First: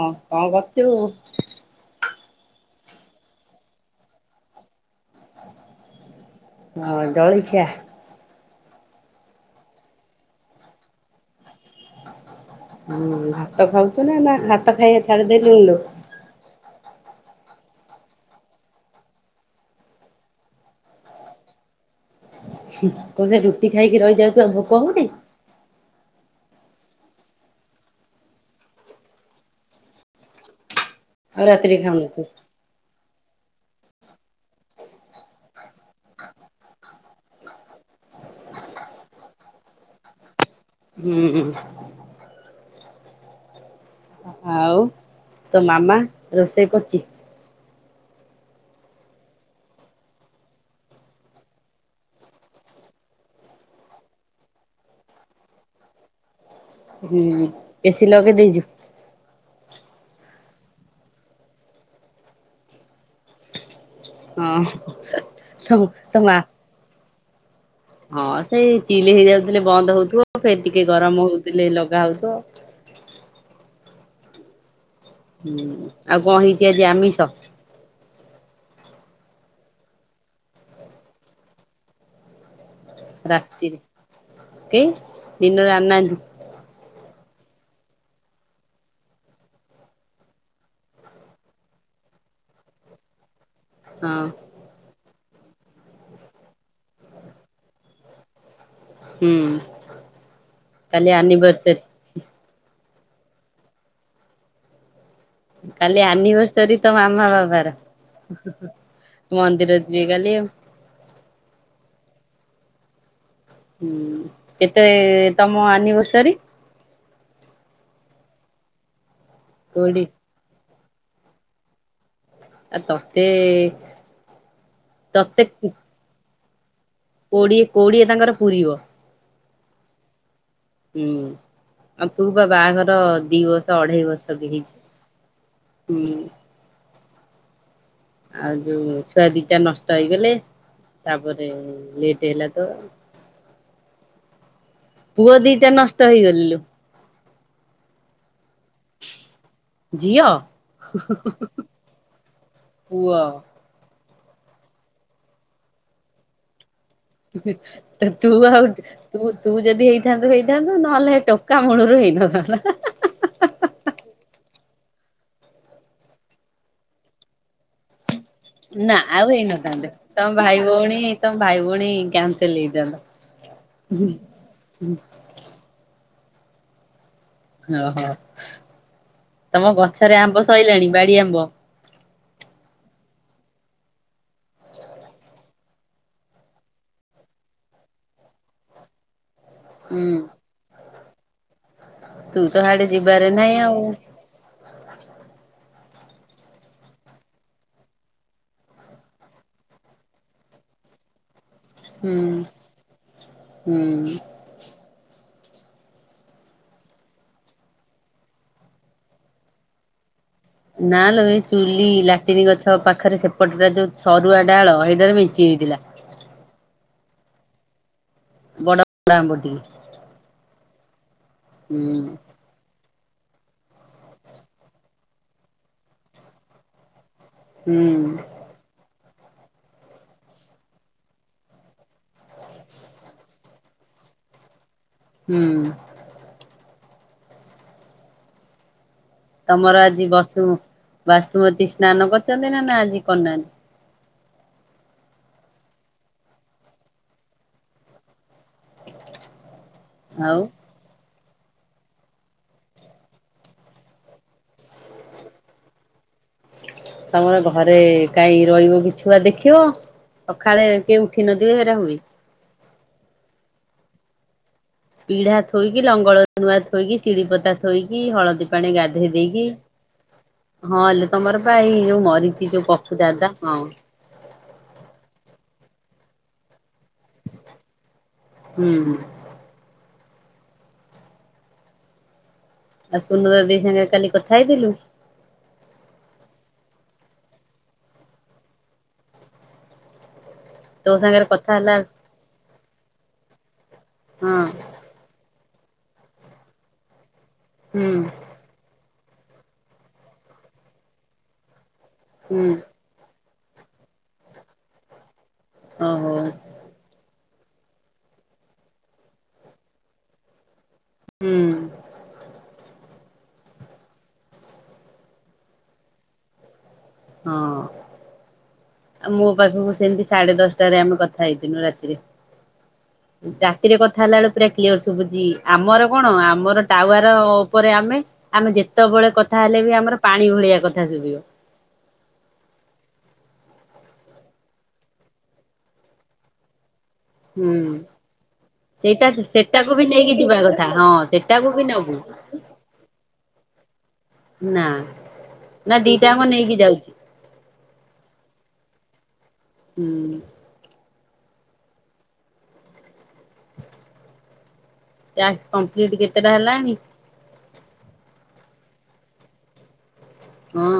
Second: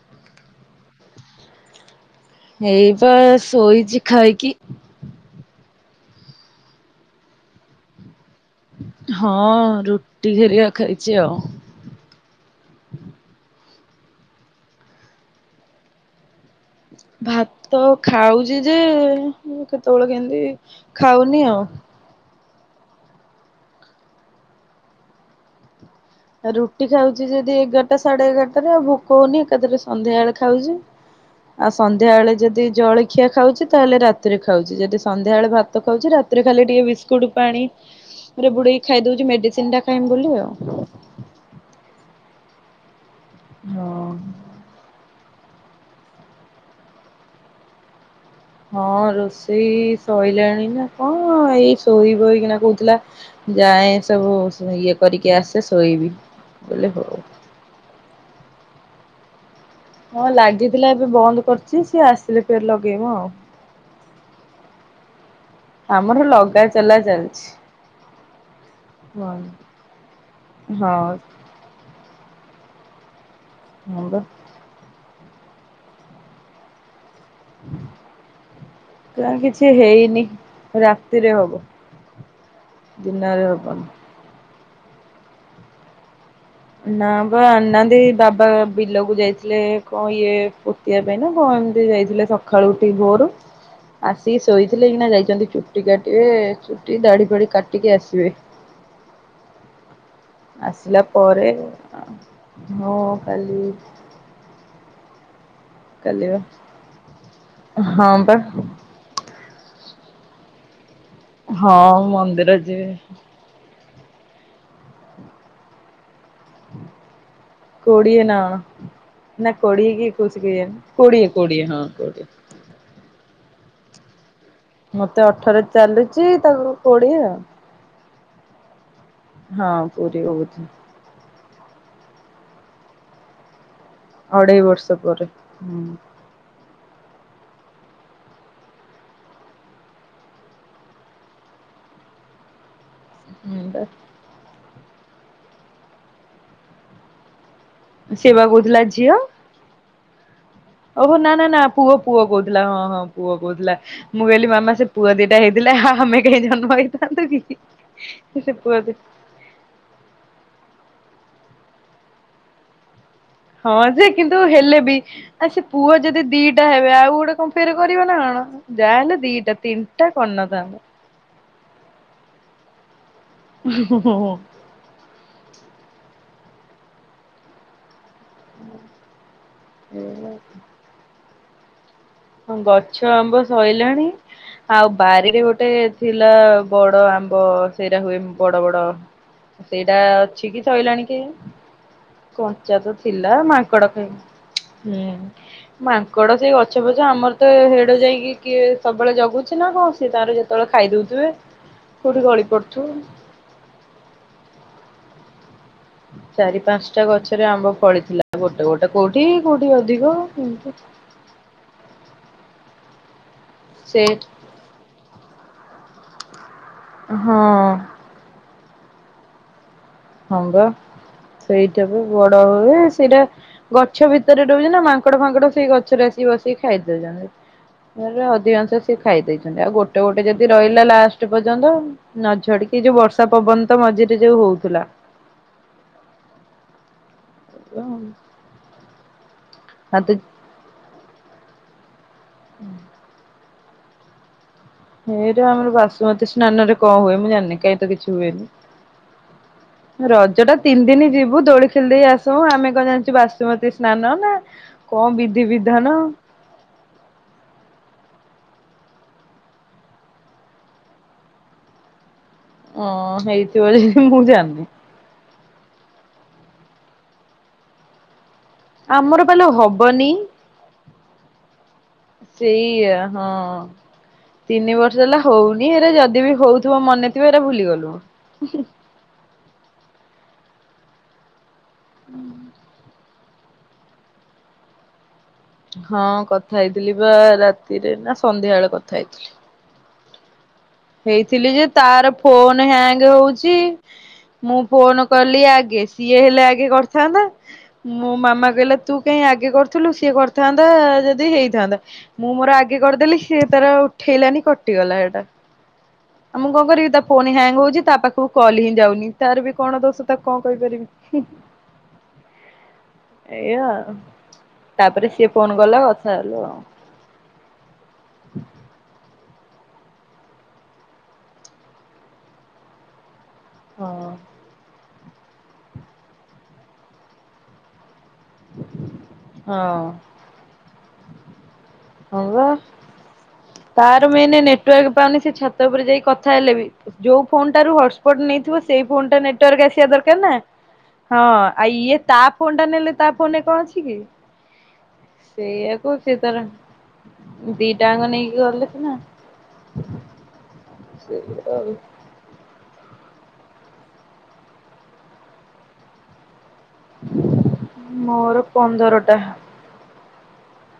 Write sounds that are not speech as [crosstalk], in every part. ହଁ କଁ କଚୁ? ହେଇ ପା ଶୋଇଚି ଖାଇକି। ହଁ ଜଳିଖିଆ। ହଁ ରୁଟି ଘେରିକା ଖାଇଚି ଆଉ ହୁଁ ଭାତ ଖାଉଚୁ ନା ନା ଭାତ ଖାଇବା ଛାଡ଼ିଦେଲୁଣୁ ଲୋ? ଭାତ ଖାଉଚି ଯେ କେତେବେଳେ କେମିତି ଖାଉନି ଆଉ। ତମେ ରୁଟି ଖାଇକି ରହିଯାଉଚ ଭୋକ ହଉନି? ଆଉ ରୁଟି ଖାଉଛି ଯଦି ଏଗାରଟା ସାଢେ ଏଗାରଟାରେ ଆଉ ଭୋକ ହଉନି ଏକାଥରେ ସନ୍ଧ୍ୟା ବେଳେ ଖାଉଚି। ଆଉ ରାତିରେ ଖାଉନୁ ତୁ ସନ୍ଧ୍ୟାବେଳେ ଯଦି ଜଳି ଖିଆ ଖାଉଚି ତାହେଲେ ରାତିରେ ଖାଉଚି ଯଦି ସନ୍ଧ୍ୟାବେଳେ ଭାତ ଖାଉଛି ରାତିରେ ଖାଲି ଟିକେ ବିସ୍କୁଟ୍ ପାଣି ରେ ବୁଡ଼େଇକି ଖାଇ ଦେଉଚି ମେଡ଼ିସିନଟା ଖାଇମି ବୋଲି ଆଉ। ହୁଁ ଉଁ। ମ ଆଉ ତୋ ମାମା ରୋଷେଇ କରୁଚି? ହଁ ରୋଷେଇ ଶଇଲାଣି ନା କଣ ଏଇ ଶୋଇବ ଏଇକିଣା କହୁଥିଲା ଯାଏଁ ସବୁ ଇଏ କରିକି ଆସେ ଶୋଇବି। ବୋଇଲେ ହଉ ହୁଁ ଏସି ଲ ଗେ ଦେଇଚୁ ହଁ ଲାଗିଥିଲା ଏବେ ବନ୍ଦ କରଚି ସିଏ ଆସିଲେ ଫେରେ ଲଗେଇବ ଆଉ। ହଁ ତ ଆମର ତମ ଲଗା ଚଲା ଚାଲିଛି। ହଁ ସେଇ ଚିଲ ହଁ ହେଇଯାଉଥିଲେ ବନ୍ଦ ହଉଥୁବ ଫେର୍ ଟିକେ ହଁ ଗରମ୍ ହଉଥିଲେ ଲଗା ହଉଥୁବ। ହଁ ପା। ହୁଁ ଆଉ କଣ ହେଇଛି ଆଜି ଆମିଷ? [inaudible] ନାଁ କିଛି ହେଇନି ରାତିରେ ହବ। ଦିନରେ ହବନି। କି ଦିନରେ ଆଣିନାତି? ନା ବା ଆନାହାନ୍ତି ବାବା ବିଲକୁ ଯାଇଥିଲେ କଣ ଇଏ ପୋତିିବା ପାଇଁ ନା କଣ ଏମିତି ଯାଇଥିଲେ ସକାଳୁ ଉଠିକି ଭୋରୁ ହଁ ଆସିକି ଶୋଇଥିଲେ ଏଇନା ଯାଇଚନ୍ତି ଚୁଟି କାଟିବେ ଚୁଟି ଦାଢି ଫାଢି କାଟିକି ଆସିବେ। ହୁଁ। ଆସିଲା କାଲି ପରେ ଆନିଭର୍ସରୀ ହଁ। କାଲି କାଲି ଆନିଭର୍ସରୀ ତ ମାମା ବାବାର ହଁ ବା ମନ୍ଦିର ଯିବେ କାଲି। ହଁ ମନ୍ଦିର ଯିବେ। ହୁଁ କେତେ ତମ ଆନିଭର୍ସରୀ? କୋଡ଼ିଏ ନା କଣ? ନା କୋଡ଼ିଏ କୋଡି କି ଏକୋଉଶି କେଇଆଣି। କୋଡ଼ିଏ କୋଡ଼ିଏ ହଁ କୋଡ଼ିଏ। ଆଉ ତତେ ମତେ ଅଠର ଚାଲୁଚି [unintelligible] କୋଡ଼ିଏ କୋଡ଼ିଏ ତାଙ୍କର ପୁରିବ। ହଁ ପୁରୀବ ବୋଧେ ହୁଁ ଆଉ ତୁ ବା ବାହାଘର ଦିଇ ବ ଅଢେଇ ବର୍ଷ ପରେ ହୁଁ। ଆଉ ଯୋଉ ଛୁଆ ଦିଇ ଟା ନଷ୍ଟ ହେଇଗଲେ ତାପରେ ଲେଟ ହେଲା ତୋର ହୁଁ ପା ପୁଅ ଦିଇଟା ନଷ୍ଟ ହେଇଗଲେଲ ସେବା କୋହୁ ଥିଲା ଝିଅ ଝିଅ ଓହୋ ନା ନା ନା ପୁଅ ପୁଅ କହୁଥିଲା ହଁ ହଁ ପୁଅ କହୁଥିଲା। ମୁଁ କହିଲି ମାମା ସେ ପୁଅ ଦିଇଟା ହେଇଥିଲା ଆମେ କାହିଁ ଜନ୍ମ ହେଇ ତୁ ତୁ ଆଉ ତୁ ଯଦି ହେଇଥାନ୍ତୁ ହେଇଥାନ୍ତୁ ନହେଲେ ଟୋ କା ମୁଳୁରୁ ହେଇନଥାନ୍ତା ଆଉ ସେ ପୁଅ ଯଦି ଦିଟା ହେବେ ଆଉ ଗୋଟେ କଣ ଫେରେ କରିବ ନା କଣ? ନା ଯାହାହେଲେ ଆଉ ଦିଟା ହେଇନଥାନ୍ତେ ତିନିଟା ତମ ଭାଇ କରିନଥାନ୍ତା। ଭଉଣୀ ତମ ଭାଇ ଭଉଣୀ କା ଜତା [unintelligible] ଓ ହୋ। ତମ ଗଛରେ ଆମ୍ବ ସରଲାଣି ବାଡି ଆମ୍ବ ହ ଗଛ ଆମ୍ବ ସୋଇଲାଣି ଆଉ ବାରିରେ ଗୋଟେ ଥିଲା ବଡ ଆମ୍ବ ସେଇଟା ହୁଏ ବଡ ବଡ ସେଇଟା ହୁଁ ଅଛି କି ସରଲାାଣି କି ତୁ କଞ୍ଚା ହାଡେ ତ ଯିବାରେ ଥିଲା ନାହିଁ ଆଉ ମାଙ୍କଡ ଖାଇ ହୁଁ ହୁଁ। ମାଙ୍କଡ ସେଇ ଅଛି। ଛ ପଛ ଆମର ତ ହେଡ଼ ଯାଇକି କିଏ ସବୁବେଳେ ଜଗୁଛି ନ କଣ ସିଏ ତାର ଯେତେବେଳେ ଖାଇ ଦେଉଥିବେ। କୋଉଠି ଗଳି ପଡୁଛୁ ହୁଁ। ଚାରି ପାଞ୍ଚଟା ଗଛରେ ଆମ୍ବ ଫଳିଥିଲା ଗୋଟେ ଗୋଟେ କୋଉଠି କୋଉଠି ଅଧିକ ଏମିତି। ନା ଲୋ ଚୁଲି ଲାଟିନି ଗଛ ପାଖରେ ସେ ସେପଟେଟା ଯୋଉ ସେ ସରୁଆ ଡାଳ ସେଇଟାରେ ମିଞ୍ଚି ହେଇଥିଲା। ହଁ। ବଡ ବ ଆମ୍ବ ଟିଏ ହବା ସେଇଟା ବି ବଡ ହୁଏ। ସେଇଟା ଗଛ ଭିତରେ ରହୁଛି ନା ମାଙ୍କଡ ଫାଙ୍କଡ ସେଇ ଗଛରେ ଆସି ବସିକି ଖାଇଦଉଛନ୍ତି। ହୁଁ ଏ ଅଧଂସ ଶ ଖାଇ ଦେଇେଇଛନ୍ତି ଆଉ ଗୋଟେ ଗୋଟେ ଯଦି ରହିଲା ଲାଷ୍ଟ ପର୍ଯ୍ୟନ୍ତ ନଝଡିକି ଯୋଉ ବର୍ଷା ପବନ ତ ମଝିରେ ଯୋଉ ହଉଥିଲା। ହୁଁ। ହଁ। ତମର ଆଜି ବସୁ ବାସୁମତୀ ସ୍ନାନ କର୍ ଚନ୍ତି ନା ନା ଆଜି କରିନାହାନ୍ତି? ଏଇଠି ଆମର ବାସୁମତୀ ସ୍ନାନରେ କଁ ହୁଏ ମୁଁ ଜାଣିନି କାଇଁ ତ କିଛି ହୁଏନି। ଆଉ? ରଜଟା ତିନ୍ ଦିନ୍ ଯି [unintelligible] ଦୋଳି ଖେଲି ଦେଇ ଆସଉଁ ଆମେ କଣ ଜାଣିଛୁ ବାସୁମତୀ ସ୍ନାନ ନା କଣ ବିଧି ବିଧାନ। ତମର ଘରେ କାଇଁ ରହିବ କି ଛୁଆ ଦେଖିବ। ସଖାଳେ କିଏ ଉଠି ନଥିବେ ସେଗେରା ହୁଏ। ହଁ ହେଇଥିବା ଯେ ମୁଁ ଜାଣିନି। ପିଢା ଥୋଇକି ଲଙ୍ଗଳ ନୂଆ ଥୋଇକି ସିଳି ପତା ଥୋଇକି ହଳଦୀ ପାଣି ଗାଧେଇ ଆମର ଦେଇକି। ପାଲୋ ହବନି ହଁ ଲୋ ତମର ବା ଏଇ ଯୋଉ ମରିଚି ଯୋଉ ପପୁ ଦାଦା ହଁ। ନି ସେରା ଯଦି ବି ହଉଥିବ ମନେଥିବ ଏରା ଭୁଲିଗଲୁ ହୁଁ। [inaudible] ସୁନ୍ଦରା ଦେଇ ସାଙ୍ଗେ କାଲି କଥା ହେଇଥିଲୁ? ହଁ କଥା ହେଇଥିଲି ବା ରାତିରେ ନା ସନ୍ଧ୍ୟାବେଳେ କଥା ହେଇଥିଲି। ତୋ ସାଙ୍ଗରେ ହେଇଥିଲି କଥା ଯେ ହେଲା ତାର ଫୋନ ହ୍ୟାଙ୍ଗ ହଉ ଚି। ହଁ ମୁଁ ଫୋନ କଲି ଆ କିଏ ସିଏ ହେଲେ ଆଗେ କରିଥାନ୍ତା। ହୁଁ। ମୋ ମାମା କହିଲା ତୁ କାଇଁ ଆଗେ କରୁଥିଲୁ ସିଏ କରିଥାନ୍ତା ଯଦି ହେଇଥାନ୍ତା। ମୁଁ ହୁଁ ମୋର ଆଗେ କରିଦେଲି। ସେ ତାର ଉଠେଇଲାନି କଟିଗଲା ସେଇଟା। ଓହୋ ଆ ମୁଁ କଣ କରିବି ତା ଫୋନ ହ୍ୟାଙ୍ଗ ହଉଛି ତା ପାଖକୁ କଲ ହିଁ ଯାଉନି ତାର ବି କଣ ଦୋଷ ତାକୁ କଣ କହିପାରିବି। ହୁଁ। ଏଇୟା ଆଉ ତାପରେ ସିଏ ଫୋନ କଲା କଥା ହେଲୁ ଆଉ। ହଁ। ଆ ମୋ ପାଖକୁ ସେମିତି ସାଢେ ଦଶଟାରେ ଆମେ କଥା ହେଇଥିନୁ ରାତିରେ। ରାତିରେ ହଁ କଥା ହେଲା ବେଳେ ପୁରା କ୍ଲିଅର ଶୁ ଶୁଭୁଛି ଆମର କଣ ଆମର ଟାୱାର ଉପରେ ଆମେ ଆମେ ଯେତେବେଳେ କଥା ହଁ ହେଲେ ବି ଆମର ପାଣି ଭଳିଆ କ ଥା ଶୁବିବ। ହଁ ବା ତାର ମେନ ନେଟୱାର୍କ ପାଉନି ସେ ଛାତ ଉପରେ ଯାଇ କଥା ହେଲେ ବି ଯୋଉ ହୁଁ। ଫୋନଟାରୁ ହଟସ୍ପଟ ନେଇଥିବ ସେଇ ସେଇଟା ଫୋନଟା ନେଟୱାର୍କ ସେଟାକୁ ବି ଆସିଆ ନେଇକି ଦରକାର ନା। ଯିବା କଥା ହଁ ସେଟାକୁ ବି ଆ ନବୁ ଇଏ ତା ଫୋନ ଟା ନେଲେ ତା ଫୋନରେ କଣ ଅଛି କି? ନା। ନା ସେଇଆାକୁ ସେ ଦିଟାଙ୍କ ତାର ନେଇକି ଯାଉଛି ଦିଟାଙ୍କ ନେଇକି ଗଲେ। [unintelligible] ହୁଁ। ସେୟା ଆଉ। ଟାସ୍କ କଂପ୍ଲିଟ୍ କେତେଟା ହେଲା? ମୋର। ପନ୍ଦରଟା। ହଁ।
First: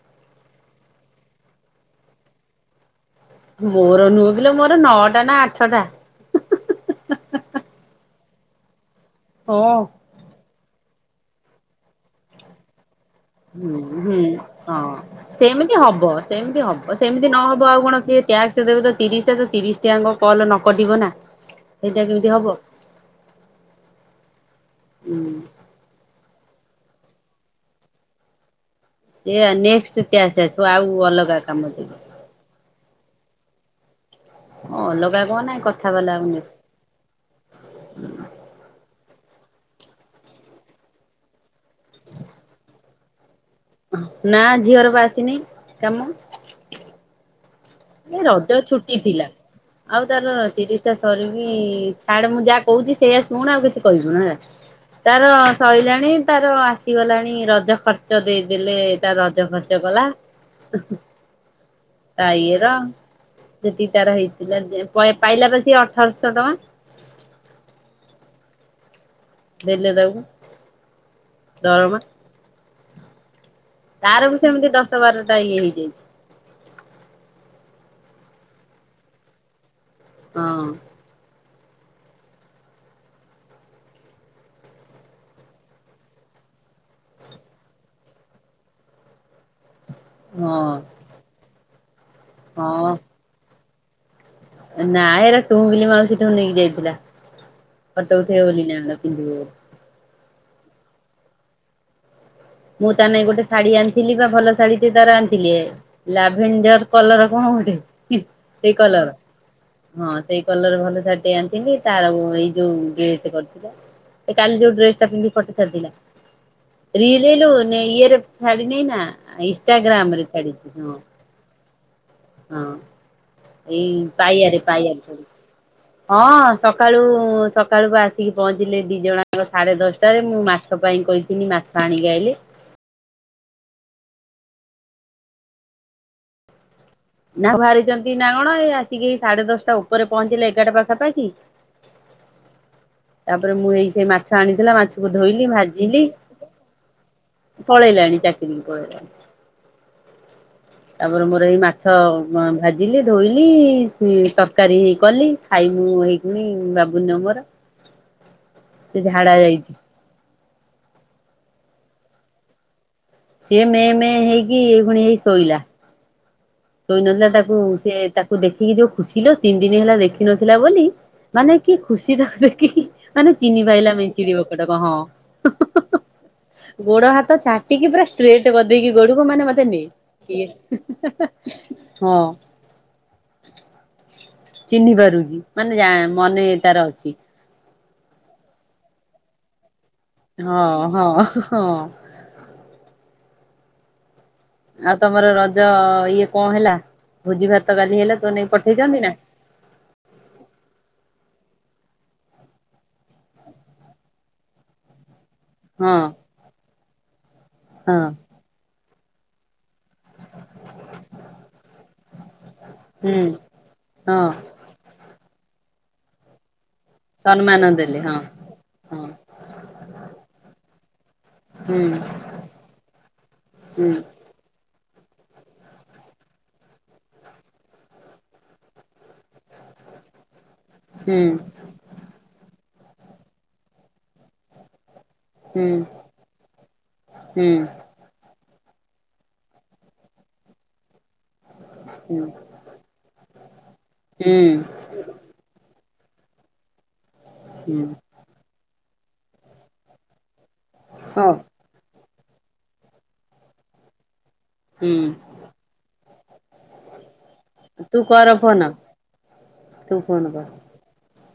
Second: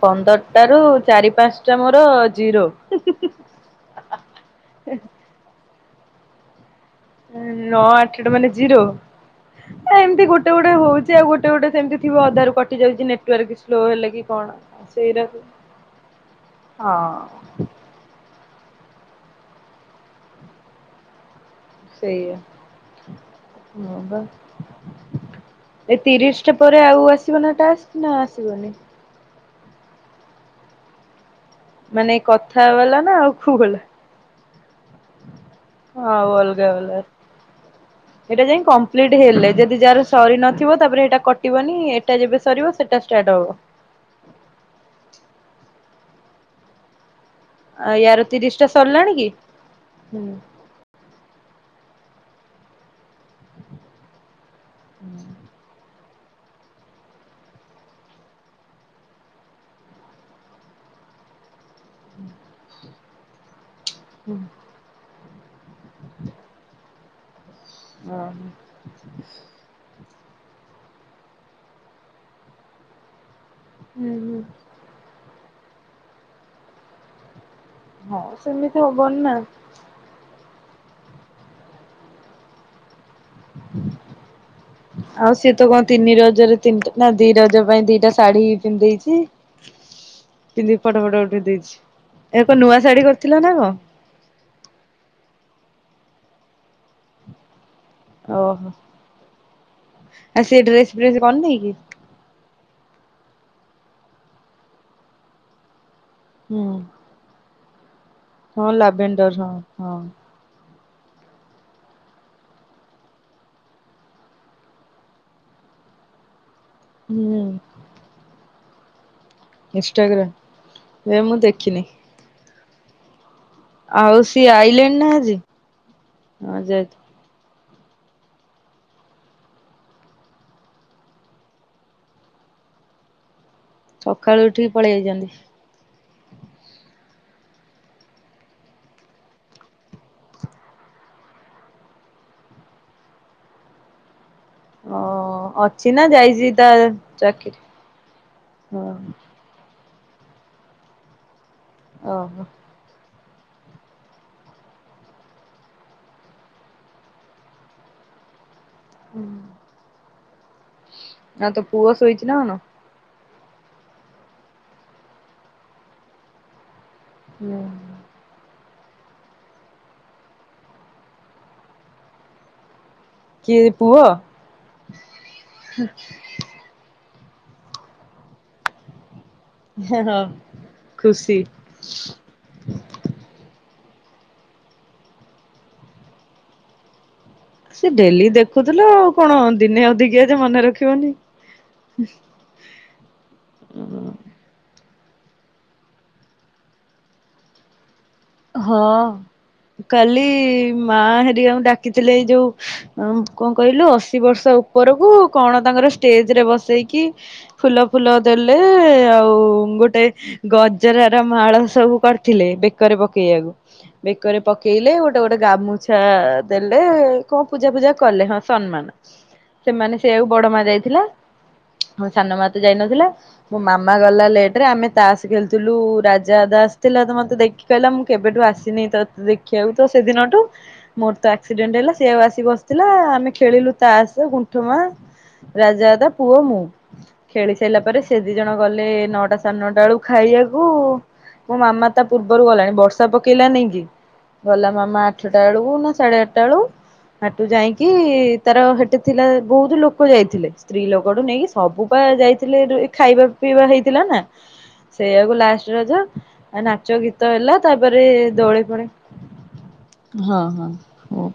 ପନ୍ଦରଟ ରୁ ଚାରି ପାଞ୍ଚଟା ମୋର ଜିରୋ। ମୋର ନୁହଁ କିଲୋ ମୋର ନଅଟା ନା ଆଠଟା ସେଟା ମାନେ ଜିରୋ। ହଁ। ଏମତି ଗୋଟେ ଗୋଟେ ହଉ ଗୋଟ ଗୋଟେ ସେମତି ହୁଁ ହୁଁ କି କଣ। ହଁ ସେଇରାକୁ ସେମିତି ହବ ସେମିତି ହବ ସେମିତି ହଁ। ନହବ ଆଉ କଣ ସିଏ ଟ୍ୟାସ ଦେବୁ ତ ତିରିଶ ଟା ତ ତିରିଶ ଟା କଲ ନକଟିବ ନା। ସେଇଟା ସେଇ କେମିତି ହବ ହୁଁ ହ ବା ଏ ତିରିଶ ୟା ପରେ ଆଉ ଆସିବ ନା ଟାସ୍କ ନା ଆସିବନି? ଏଆ ନେକ୍ସଟ ଟ୍ୟାସ୍ ଆସିବ ଆଉ ଅଲଗା। କାମ ଦେବେ। ମାନେ କଥା ବାଲା ନା ଆଉ କୋଉ ଵାଲା। ହଁ ଅଲଗା କଣ ନାଇଁ କଥା ବାଲା ଆଉ ଆଲଗା ୱାଲା ଏଟା ଯାଇ କମ୍ପ୍ଲି ହେଲେ ଯଦି ଯାର ସରି ନଥିବ ତାପରେ ହେଟା କ ବନି ଏଟା ଯେବେ ସରିବ ସେଟା [unintelligible] ନା ଝିଅର ବା ଆସିନି କାମ। ଆଉ ଏ ୟାର ତିରିଶ ରଜ ଟା ଛୁଟି ସରିଲାଣି ଥିଲା କି? ଆଉ ହୁଁ ତାର ତିରିଶିଟା ସର ଛାଡ ମୁଁ ଯାହା କହୁଛି। ସେଇଆ ଶୁଣ ଆଉ କିଛି କହିବୁନି ହେଲା? ତାର ସରିଲାଣି ତାର ଆସିଗଲାଣି ରଜଖର୍ଚ୍ଚ ଦେଇଦେଲେ ତାର ରଜଖର୍ଚ୍ଚ କଲା। [unintelligible] [inaudible] ସେଠି ତାର ହୁଁ ହେଇଥିଲା। [unintelligible] ପାଇଲା ପା ସିଏ ଅଠରଶହ ଟଙ୍କା। ଓ ହୋ। ଦେଲେ ତାକୁ ଦରମା। ତାର ବି ହୁଁ। ସେମିତି ଦଶ ବାର ଏଇ ହେଇଯାଇଛି। ହଁ ସେମିତି ହବନି ନା ହଁ। ଆଉ ସିଏ ତ କଣ ତିନି ରଜରେ ତିନିଟା ନା ଦି ରଜ ପାଇଁ ଦିଟା ଶାଢୀ ପିନ୍ଧେଇଛି। ହଁ ପିନ୍ଧି ଫଟୋ ଫଟ ଉଠେଇ ଦେଇଛି। ଏକ ଏକ ନୂଆ ଶାଢୀ କରିଥିଲ ନା କଣ? ନା ଏରା ଟୁଙ୍କିଲି ମାଉସିଠୁ ନେଇକି ଯାଇଥିଲା। ଫଟୋ ଉଠେଇବା ବୋଲି ନା କଣ ପିନ୍ଧିବ ବୋଲି। ଆଉ ସେ ଡ୍ରେସ ଫ୍ରେସ କରି ନେଇକି? ମୁଁ ତା ନାଇଁ ଗୋଟେ ଶାଢୀ ଆଣିଥିଲି ବା ଭଲ ଶାଢୀ ଟ ତାର ଆଣିଥିଲି ହୁଁ ଲାଭେଞଜର କଲର କଣ ଗୋଟେ ହଁ ସେଇ କଲର ଲାଭେଣ୍ଡର ହଁ ହଁ ସେଇ କଲର ଭଲ। ଆଣିଥିଲି ତାର ଏଇ ଯୋଉ ଡ୍ରେସ କରିଥିଲା କାଲି ଯୋଉ ଡ୍ରେସ ଟା ପିନ୍ଧି ଫଟୋ ଛାଡ଼ିଥିଲା ଲିଲୁ ନେ ଇଏରେ ଶାଢ଼ୀ ନେଇନା? ଇନ୍ଷ୍ଟାଗ୍ରାମ ଏଇ ମୁ ଦେଖିନୀ ହଁ। ଏଇ ଆଉ ସିଏ ପାଇଆରେ ଆଇଲେଣି ନା ପାଇଆରେ ଆଜି? ହଁ ସକାଳୁ ମୁଁ ସକାଳୁକୁ ଆସିକି ପହଞ୍ଚିଲି ଦି ଜଣଙ୍କ ସାଢେ ଦଶଟାରେ ମୁଁ ମାଛ ପାଇଁ କହିଥିଲି ମାଛ ଆଣିକି ଆଇଲି ସକାଳୁ ଉଠିକି ପଳେଇ ଯାଇଛନ୍ତି। ନା ବାହାରିଛନ୍ତି ନାକଣ ଏ ଆସିକି ସାଢେ ଦଶଟା ଉପରେ ପହଞ୍ଚିଲେ ଏଗାରଟା ପାଖାପାଖି ତାପରେ ମୁଁ ହେଇ ସେ ମା ମାଛ ଆଣିଥିଲା ଓ ମାଛକୁ ଧୋଇଲି ଅଛି ଭାଜିଲି ନା ଯାଇଛି ତା ଚାକିରି ପଳେଇଲାଣି ଚାକିରି ହଁ ପଳେଇଲାଣି ତାପରେ ମୋର ଏଇ ମାଟି ଓହୋ। ମାଛ ଭାଜିଲେ ଧୋଇଲି ସେ ତରକାରୀ ହେଇ କଲି ଖାଇ ମୁୁ ହେଇକଣି ବାବୁନ ମୋର ସେ ଝାଡା ଯାଇଛି। ନା ତ ପୁଅ ଶୋଇଛି ନା ନା ସିଏ ମେ ମେ ହେଇକି ଏଇଭୁଣି ହେଇ ଶୋଇଲା। ଶୋଇନଥିଲା ତାକୁ ହୁଁ ସେ ତାକୁ ଦେଖ ସେ ଯୋଉ ଖୁସି ଲ ତିନି ଦିନ ହେଲା ଦେଖିନଥିଲା ବୋଲି ମାନେ କିଏ ଖୁସି କୁ ଦେଖି ମାନେ ଚିନି କିଏ ପାଇଲା ପୁଅ ମିଚିଡି ପକଟ କ ହଁ ଗୋଡ ହାତ ତ ଚାଟିକି ପୁରା ଷ୍ଟେଟ କରିଦେଇଛି ପୁରା ଗୋଡୋକୁ ମାନେ ମତେ ନ ହଁ। କିଏ [inaudible] ଚିହ୍ନି ପାରୁଛି ମାନେ ଯା ମନେ ତାର ଅଛି। ସେ ଡେଲି ଦେଖୁଥିଲା ଆଉ କଣ ଦିନେ ଅ ଟିକେ ଯେ ହଁ ମନେ ହଁ ରଖିବନି। ହଁ ହ। ଆଉ ତମର ରଜ ଇଏ କଣ ହେଲା ଭୋଜି ଭାତ କାଲି ହେଲା। ତୋ ନେଇକି ହଁ ପଠେଇଛନ୍ତି ନା କାଲି ମା ହେରି ଆଉ ଡାକିଥିଲେ ଏଇ ଯୋଉ କଣ କହିଲୁ ଅଶୀ ବର୍ଷ ଉପରକୁ ଡା କଣ ତାଙ୍କର ହଁ ଷ୍ଟେଜ ରେ ବସେଇକି ଫୁଲ ହଁ ଫୁଲ ଦେଲେ ଆଉ ଗୋଟେ ଗଜରାର ମାଳ ସବୁ କରିଥିଲେ ବେକରେ ହୁଁ ପକେଇବାକୁ ହଁ। ବେକରେ ପକେଇଲେ ଗୋଟେ ଗୋଟେ ଗାମୁଛା ଦେଲେ କଣ ସମ୍ମାନ ପୂଜା ପୂଜା ଦେଲେ କଲେ ହଁ ସମ୍ମାନ ହଁ ସେମାନେ ସେ ଆଉ ବଡ ମା ଯାଇ ଥିଲା। ହୁଁ ହଁ ସାନ ମା ତ ଯାଇନଥିଲା ମୋ ହୁଁ ମାମା ଗଲା ଲେଟରେ ଆମେ ଦାସ ଖେଲଥିଲୁ ରାଜା ଦାସ ଥିଲା ତ ମତେ ଦେଖି କହିଲା ମୁଁ କେବେଠୁ ଆସିନି ତ ଦେଖିବାକୁ ତ ସେଦିନଠୁ। ମୋର ହୁଁ ତ ଆକ୍ସିଡେଣ୍ଟ ହେଲା ସେଆଉ ଆସିବ ଥିଲା ଆମେ ଖେଳିଲୁ ତାସ, ଗୁଣ୍ଠୁମା। ହୁଁ। ରାଜା ଦାଦା, ପୁଅ ମୁଁ ହୁଁ ଖେଳି ସାରିଲା ପରେ ସେ ଦି ଜଣ ଗଲେ ନଅଟା ସାଢେ ନଅଟା ବେଳକୁ ଖାଇବାକୁ ମୋ ମାମା ତା ହୁଁ ପୂର୍ବ ରୁ ଗଲାଣି ବର୍ଷା ପକେଇଲା ନେଇଇକି ହୁଁ ଗଲା ମାମା ଆଠଟା ବେଳକୁ ସାଢ଼େ ଆଠଟା ବେଳକୁ। ହାଟୁ ହୁଁ ଯାଇକି ତାର ସେଠି। ଥିଲା ବହୁତ ଲୋକ ଯାଇଥିଲେ। ସ୍ତ୍ରୀ ଲୋକଠୁ ହଉ ନେଇକି ସବୁ ଯାଇଥିଲେ ଖାଇବା ପିଇବା ହେଇଥିଲା ନା। ହୁଁ ସେଇଆକୁ ଲାଷ୍ଟ ରଜ ନାଚ ଗୀତ ତ ହେଲା ତାପରେ ତୁ କର ଦୋଳି ଫୋନ ପୋଳି ତୁ ଫୋନ ହଁ କର। ହଁ ହ।